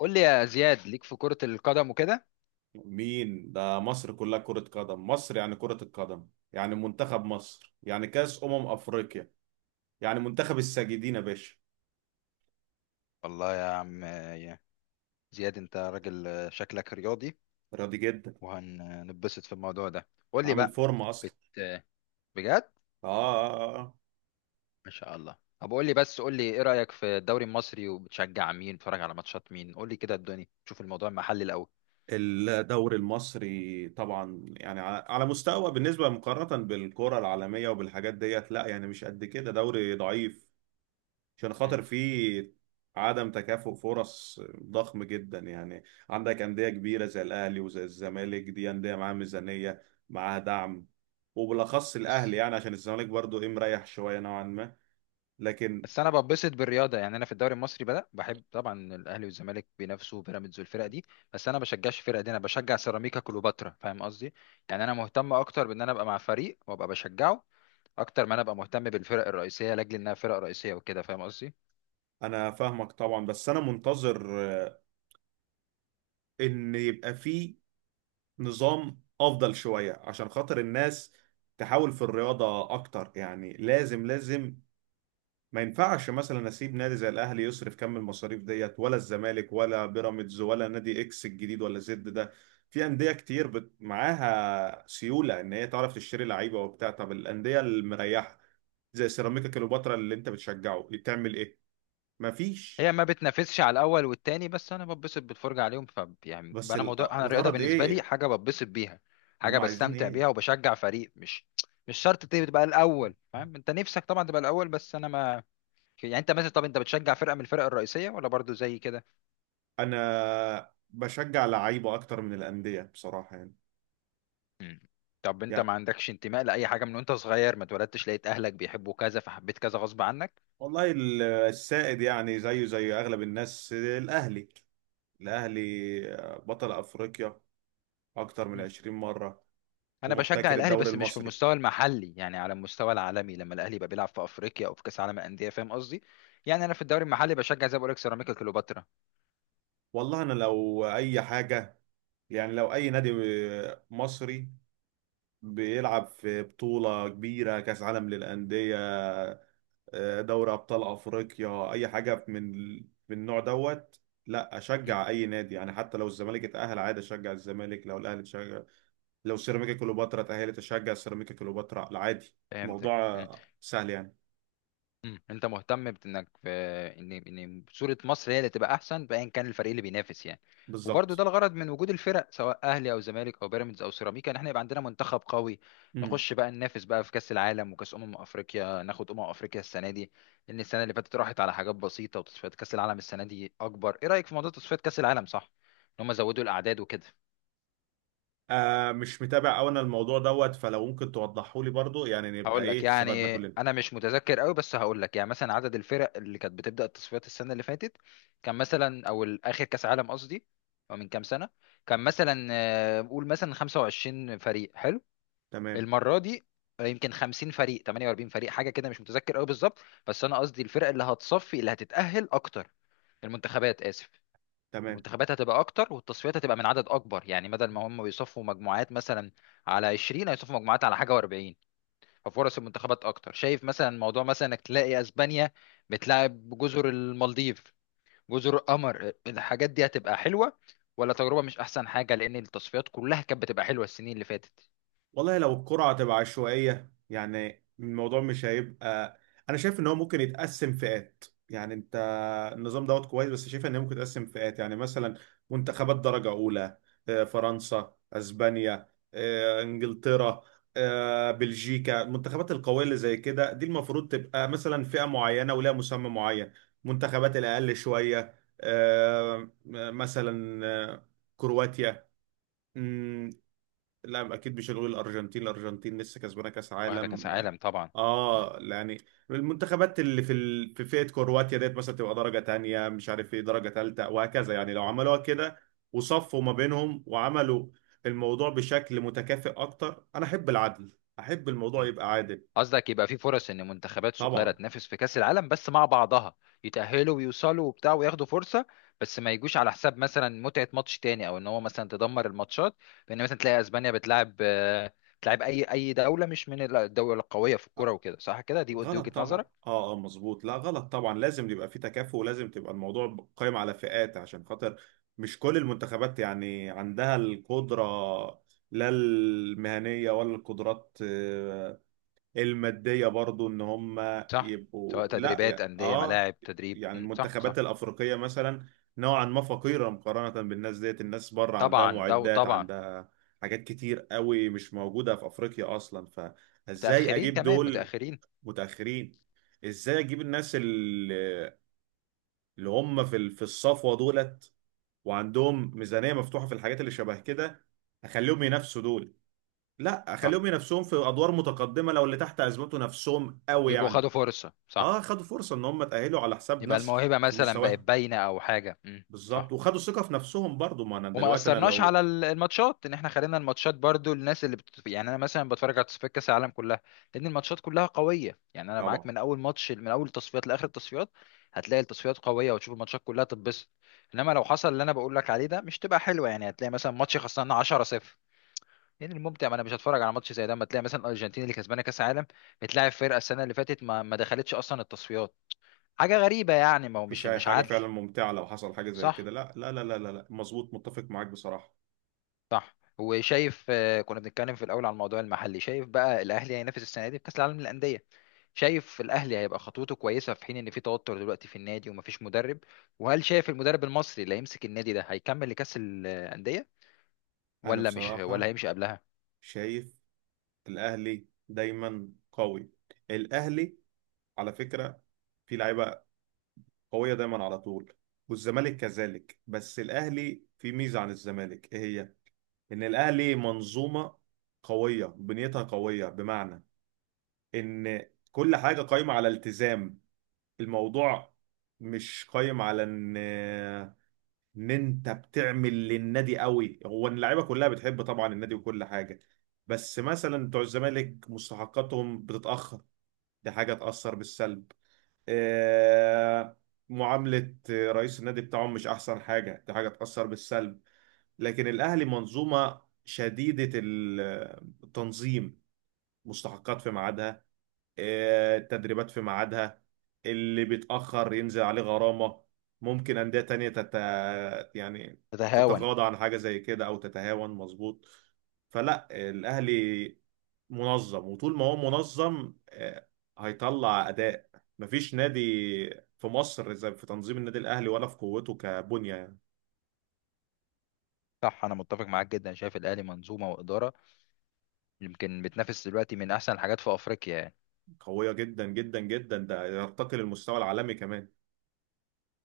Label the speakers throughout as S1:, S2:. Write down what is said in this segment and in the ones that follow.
S1: قول لي يا زياد ليك في كرة القدم وكده.
S2: مين ده؟ مصر كلها كرة قدم، مصر يعني كرة القدم، يعني منتخب مصر، يعني كأس أمم أفريقيا، يعني منتخب الساجدين يا باشا.
S1: والله يا عم يا زياد انت راجل آه، شكلك رياضي.
S2: راضي جدا.
S1: وهننبسط في الموضوع ده. قول لي
S2: عامل
S1: بقى.
S2: فورمة أصلا.
S1: بت... بجد
S2: آه.
S1: ما شاء الله. طب قول لي ايه رأيك في الدوري المصري؟ وبتشجع مين؟ بتتفرج على ماتشات مين؟ قول لي كده الدنيا، شوف الموضوع المحلي الاول.
S2: الدوري المصري طبعا، يعني على مستوى بالنسبة، مقارنة بالكرة العالمية وبالحاجات ديت، لا يعني مش قد كده، دوري ضعيف عشان
S1: مم.
S2: خاطر في عدم تكافؤ فرص ضخم جدا. يعني عندك أندية كبيرة زي الأهلي وزي الزمالك، دي أندية معاها ميزانية، معاها دعم، وبالأخص
S1: بس
S2: الأهلي، يعني عشان الزمالك برضو إيه، مريح شوية نوعا ما، لكن
S1: بس انا ببسط بالرياضه. يعني انا في الدوري المصري بدا بحب طبعا الاهلي والزمالك، بينافسوا بيراميدز والفرق دي. بس انا بشجعش الفرق دي، انا بشجع سيراميكا كليوباترا، فاهم قصدي؟ يعني انا مهتم اكتر بان انا ابقى مع فريق وابقى بشجعه، اكتر ما انا ابقى مهتم بالفرق الرئيسيه لاجل انها فرق رئيسيه وكده، فاهم قصدي؟
S2: أنا فاهمك طبعا. بس أنا منتظر، آه، إن يبقى في نظام أفضل شوية عشان خاطر الناس تحاول في الرياضة أكتر، يعني لازم ما ينفعش مثلا اسيب نادي زي الاهلي يصرف كم المصاريف ديت، ولا الزمالك ولا بيراميدز ولا نادي اكس الجديد ولا زد ده. في انديه كتير معاها سيوله، ان هي تعرف تشتري لعيبه وبتاع. طب الانديه المريحه زي سيراميكا كليوباترا اللي انت بتشجعه تعمل ايه؟ مفيش.
S1: هي ما بتنافسش على الاول والتاني، بس انا ببسط بالفرجه عليهم. ف يعني
S2: بس
S1: انا موضوع، انا الرياضه
S2: الغرض
S1: بالنسبه لي
S2: ايه؟
S1: حاجه ببسط بيها، حاجه
S2: هم عايزين
S1: بستمتع
S2: ايه؟
S1: بيها، وبشجع فريق. مش شرط تبقى الاول، فاهم؟ انت نفسك طبعا تبقى الاول، بس انا ما في. يعني انت مثلا، طب انت بتشجع فرقه من الفرق الرئيسيه ولا برضو زي كده؟
S2: انا بشجع لعيبه اكتر من الانديه بصراحه يعني.
S1: مم. طب انت
S2: يعني
S1: ما عندكش انتماء لاي حاجه، من وانت صغير ما اتولدتش لقيت اهلك بيحبوا كذا فحبيت كذا غصب عنك؟
S2: والله السائد، يعني زيه زي اغلب الناس، الاهلي. الأهلي بطل أفريقيا أكتر من
S1: مم.
S2: 20 مرة،
S1: انا بشجع
S2: ومحتكر
S1: الاهلي
S2: الدوري
S1: بس مش في
S2: المصري.
S1: المستوى المحلي، يعني على المستوى العالمي، لما الاهلي يبقى بيلعب في افريقيا او في كاس عالم الانديه، فاهم قصدي؟ يعني انا في الدوري المحلي بشجع زي ما بقول لك سيراميكا كليوباترا.
S2: والله أنا لو أي حاجة، يعني لو أي نادي مصري بيلعب في بطولة كبيرة، كأس عالم للأندية، دوري أبطال أفريقيا، أي حاجة من من النوع دوت، لا
S1: مم.
S2: أشجع أي نادي. يعني حتى لو الزمالك اتأهل عادي أشجع الزمالك، لو الأهلي تشجع، لو سيراميكا كليوباترا اتأهلت أشجع سيراميكا كليوباترا عادي.
S1: فهمتك.
S2: الموضوع سهل يعني.
S1: مم. انت مهتم بانك ان صوره مصر هي اللي تبقى احسن، بايا كان الفريق اللي بينافس يعني. وبرضه ده
S2: بالظبط.
S1: الغرض من وجود الفرق، سواء اهلي او زمالك او بيراميدز او سيراميكا، ان احنا يبقى عندنا منتخب قوي.
S2: مم.
S1: نخش بقى ننافس بقى في كاس العالم وكاس افريقيا، ناخد افريقيا السنه دي. لان السنه اللي فاتت راحت على حاجات بسيطه. وتصفيات كاس العالم السنه دي اكبر. ايه رايك في موضوع تصفيات كاس العالم؟ صح ان هم زودوا الاعداد وكده؟
S2: آه، مش متابع أوي أنا الموضوع دوت، فلو ممكن توضحه لي برضو، يعني نبقى
S1: هقول لك،
S2: إيه، استفدنا
S1: يعني
S2: كلنا.
S1: انا مش متذكر قوي، بس هقول لك. يعني مثلا عدد الفرق اللي كانت بتبدا التصفيات السنه اللي فاتت كان مثلا، او اخر كاس عالم قصدي، او من كام سنه، كان مثلا آه، قول مثلا 25 فريق، حلو.
S2: تمام.
S1: المره دي آه، يمكن 50 فريق، 48 فريق، حاجه كده مش متذكر قوي بالظبط. بس انا قصدي الفرق اللي هتصفي، اللي هتتاهل اكتر، المنتخبات، اسف،
S2: تمام.
S1: المنتخبات هتبقى اكتر، والتصفيات هتبقى من عدد اكبر. يعني بدل ما هم بيصفوا مجموعات مثلا على 20، هيصفوا مجموعات على حاجه و40. فرص المنتخبات اكتر. شايف مثلا موضوع مثلا انك تلاقي اسبانيا بتلعب جزر المالديف، جزر القمر، الحاجات دي هتبقى حلوه ولا تجربه مش احسن حاجه؟ لان التصفيات كلها كانت بتبقى حلوه السنين اللي فاتت.
S2: والله لو الكرة هتبقى عشوائية يعني الموضوع مش هيبقى. أنا شايف إن هو ممكن يتقسم فئات، يعني أنت النظام دوت كويس، بس شايف إن هي ممكن يتقسم فئات، يعني مثلا منتخبات درجة أولى، فرنسا، أسبانيا، إنجلترا، بلجيكا، المنتخبات القوية اللي زي كده دي المفروض تبقى مثلا فئة معينة ولها مسمى معين. منتخبات الأقل شوية، مثلا كرواتيا. لا اكيد مش هنقول الارجنتين، الارجنتين لسه كسبانه كاس
S1: واخده كاس
S2: عالم.
S1: عالم طبعا.
S2: اه يعني المنتخبات اللي في فئه كرواتيا ديت مثلا تبقى درجه تانية، مش عارف ايه، درجه تالتة وهكذا. يعني لو عملوها كده وصفوا ما بينهم وعملوا الموضوع بشكل متكافئ اكتر، انا احب العدل، احب الموضوع
S1: م.
S2: يبقى عادل.
S1: قصدك يبقى في فرص ان منتخبات صغيره
S2: طبعا.
S1: تنافس في كاس العالم بس مع بعضها، يتاهلوا ويوصلوا وبتاع وياخدوا فرصه، بس ما يجوش على حساب مثلا متعه ماتش تاني، او ان هو مثلا تدمر الماتشات، بان مثلا تلاقي اسبانيا بتلعب آه، بتلعب اي دوله مش من الدول القويه في الكوره وكده. صح كده؟ دي
S2: غلط
S1: وجهه
S2: طبعا،
S1: نظرك.
S2: اه اه مظبوط، لا غلط طبعا، لازم يبقى في تكافؤ ولازم تبقى الموضوع قائم على فئات عشان خاطر مش كل المنتخبات يعني عندها القدرة، لا المهنية ولا القدرات، المادية برضو، ان هم
S1: صح.
S2: يبقوا
S1: سواء
S2: لا
S1: تدريبات،
S2: يا
S1: انديه،
S2: اه.
S1: ملاعب تدريب.
S2: يعني
S1: مم، صح صح.
S2: المنتخبات الأفريقية مثلا نوعا ما فقيرة مقارنة بالناس ديت، الناس بره عندها
S1: طبعا ده
S2: معدات،
S1: طبعا.
S2: عندها حاجات كتير قوي مش موجودة في أفريقيا أصلا، ف ازاي
S1: متاخرين،
S2: اجيب
S1: كمان
S2: دول
S1: متاخرين.
S2: متأخرين؟ ازاي اجيب الناس اللي هم في الصفوة دولت وعندهم ميزانية مفتوحة في الحاجات اللي شبه كده، اخليهم ينافسوا دول؟ لا،
S1: صح.
S2: اخليهم ينافسوهم في ادوار متقدمة لو اللي تحت ازمته نفسهم قوي
S1: يبقوا خدوا
S2: يعني.
S1: فرصه، صح.
S2: اه خدوا فرصة ان هم تأهلوا على حساب
S1: يبقى
S2: ناس
S1: الموهبه
S2: في
S1: مثلا بقت
S2: مستواهم.
S1: باينه او حاجه. مم،
S2: بالظبط.
S1: صح.
S2: وخدوا ثقة في نفسهم برضو، ما انا
S1: وما
S2: دلوقتي انا
S1: اثرناش
S2: لو
S1: على الماتشات، ان احنا خلينا الماتشات برضو الناس اللي يعني انا مثلا بتفرج على تصفيات كاس العالم كلها، لان الماتشات كلها قويه. يعني انا معاك
S2: طبعا
S1: من اول ماتش، من اول التصفيات لاخر التصفيات، هتلاقي التصفيات قويه، وتشوف الماتشات كلها تتبسط. انما لو حصل اللي انا بقول لك عليه ده، مش تبقى حلوه. يعني هتلاقي مثلا ماتش خسرنا 10-0، لان الممتع، ما انا مش هتفرج على ماتش زي ده. اما تلاقي مثلا الارجنتين اللي كسبانه كاس العالم بتلاعب فرقه السنه اللي فاتت ما دخلتش اصلا التصفيات، حاجه غريبه يعني. ما هو مش
S2: مفيش اي
S1: مش
S2: حاجة
S1: عدل.
S2: فعلا ممتعة لو حصل حاجة زي كده.
S1: صح.
S2: لا. مظبوط، متفق معاك بصراحة.
S1: صح. وشايف آه، كنا بنتكلم في الاول على الموضوع المحلي، شايف بقى الاهلي هينافس السنه دي في كاس العالم للانديه، شايف الاهلي هيبقى خطوته كويسه، في حين ان في توتر دلوقتي في النادي ومفيش مدرب؟ وهل شايف المدرب المصري اللي هيمسك النادي ده هيكمل لكاس الانديه
S2: انا
S1: ولا مش، ولا
S2: بصراحة
S1: هيمشي قبلها؟
S2: شايف الاهلي دايما قوي، الاهلي على فكره في لعيبه قويه دايما على طول، والزمالك كذلك. بس الاهلي في ميزه عن الزمالك، ايه هي؟ ان الاهلي منظومه قويه، بنيتها قويه، بمعنى ان كل حاجه قايمه على التزام. الموضوع مش قايم على ان انت بتعمل للنادي قوي، هو إن اللعيبه كلها بتحب طبعا النادي وكل حاجه، بس مثلا بتوع الزمالك مستحقاتهم بتتاخر، دي حاجة تأثر بالسلب، آه، معاملة رئيس النادي بتاعهم مش أحسن حاجة، دي حاجة تأثر بالسلب. لكن الأهلي منظومة شديدة التنظيم، مستحقات في ميعادها، التدريبات في ميعادها، اللي بيتأخر ينزل عليه غرامة. ممكن أندية تانية يعني
S1: تتهاون.
S2: تتغاضى عن حاجة زي كده أو تتهاون. مظبوط. فلا، الأهلي منظم، وطول ما هو منظم هيطلع أداء. مفيش نادي في مصر زي في تنظيم النادي الأهلي، ولا في قوته كبنية يعني.
S1: صح، انا متفق معاك جدا. شايف الاهلي منظومه واداره يمكن بتنافس دلوقتي من احسن الحاجات في افريقيا.
S2: قوية جدا جدا جدا، ده يرتقي للمستوى العالمي كمان.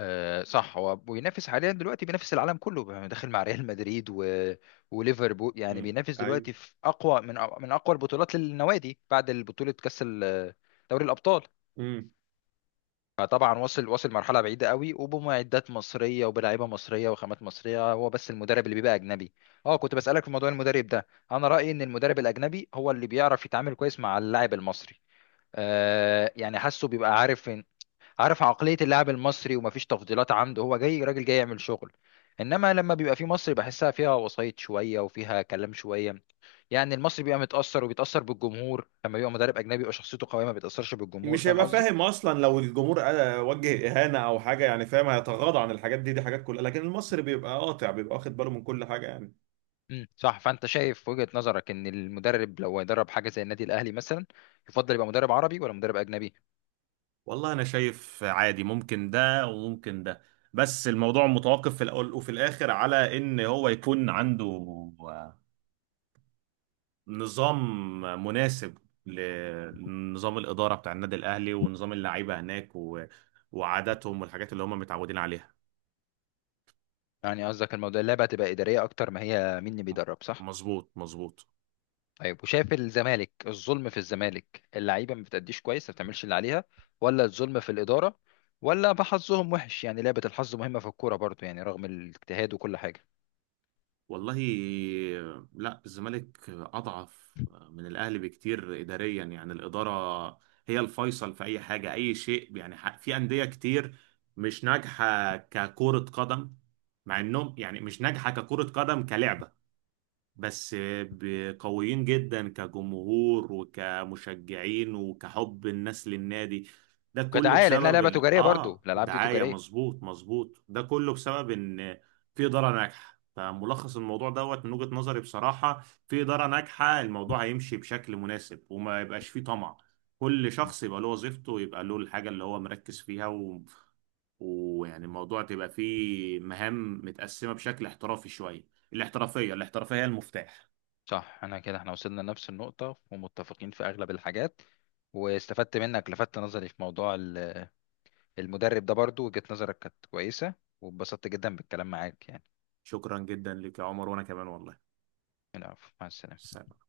S1: آه صح. هو بينافس حاليا دلوقتي، بينافس العالم كله، يعني داخل مع ريال مدريد وليفربول. يعني
S2: مم.
S1: بينافس دلوقتي في اقوى، من اقوى البطولات للنوادي، بعد البطولة كأس دوري الأبطال.
S2: أيوه.
S1: فطبعا وصل، وصل مرحلة بعيدة قوي، وبمعدات مصرية وبلاعيبة مصرية وخامات مصرية. هو بس المدرب اللي بيبقى أجنبي. اه، كنت بسألك في موضوع المدرب ده. أنا رأيي إن المدرب الأجنبي هو اللي بيعرف يتعامل كويس مع اللاعب المصري. آه يعني حاسه، بيبقى عارف عقلية اللاعب المصري، ومفيش تفضيلات عنده، هو جاي راجل جاي يعمل شغل. انما لما بيبقى في مصري بحسها، فيها وسايط شوية وفيها كلام شوية. يعني المصري بيبقى متأثر، وبيتأثر بالجمهور. لما بيبقى مدرب اجنبي بيبقى شخصيته قوية، ما بيتأثرش بالجمهور،
S2: مش
S1: فاهم
S2: هيبقى
S1: قصدي؟
S2: فاهم اصلا لو الجمهور وجه اهانه او حاجه، يعني فاهم هيتغاضى عن الحاجات دي، دي حاجات كلها، لكن المصري بيبقى قاطع، بيبقى واخد باله من كل حاجه يعني.
S1: صح. فانت شايف وجهة نظرك ان المدرب لو هيدرب حاجة زي النادي الاهلي مثلا، يفضل يبقى مدرب عربي ولا مدرب اجنبي؟
S2: والله انا شايف عادي، ممكن ده وممكن ده، بس الموضوع متوقف في الاول وفي الاخر على ان هو يكون عنده آه، نظام مناسب لنظام الاداره بتاع النادي الاهلي ونظام اللعيبه هناك و... وعاداتهم والحاجات اللي هم متعودين عليها.
S1: يعني قصدك الموضوع اللعبة هتبقى إدارية اكتر ما هي مين اللي بيدرب، صح؟
S2: مظبوط. مظبوط.
S1: طيب وشايف الزمالك، الظلم في الزمالك اللعيبه ما بتأديش كويس، ما بتعملش اللي عليها، ولا الظلم في الاداره، ولا بحظهم وحش؟ يعني لعبه الحظ مهمه في الكوره برضو، يعني رغم الاجتهاد وكل حاجه.
S2: والله لا، الزمالك أضعف من الأهلي بكتير إداريا، يعني الإدارة هي الفيصل في أي حاجة أي شيء يعني. في أندية كتير مش ناجحة ككرة قدم، مع إنهم يعني مش ناجحة ككرة قدم كلعبة، بس قويين جدا كجمهور وكمشجعين وكحب الناس للنادي. ده كله
S1: كدعايه، لانها
S2: بسبب
S1: لعبه
S2: ال...
S1: تجاريه برضو،
S2: اه
S1: الالعاب دي
S2: ودعاية.
S1: تجاريه.
S2: مظبوط مظبوط، ده كله بسبب ان في إدارة ناجحة. فملخص الموضوع دوت من وجهة نظري بصراحة، في إدارة ناجحة الموضوع هيمشي بشكل مناسب، وما يبقاش فيه طمع، كل
S1: م.
S2: شخص يبقى له وظيفته ويبقى له الحاجة اللي هو مركز فيها و... ويعني الموضوع تبقى فيه مهام متقسمة بشكل احترافي شوية. الاحترافية، الاحترافية هي المفتاح.
S1: صح. انا كده احنا وصلنا لنفس النقطه، ومتفقين في اغلب الحاجات. واستفدت منك، لفت نظري في موضوع المدرب ده. برضو وجهة نظرك كانت كويسه. واتبسطت جدا بالكلام معاك يعني.
S2: شكرا جدا لك يا عمر، وانا كمان والله.
S1: العفو، مع السلامه.
S2: سلام.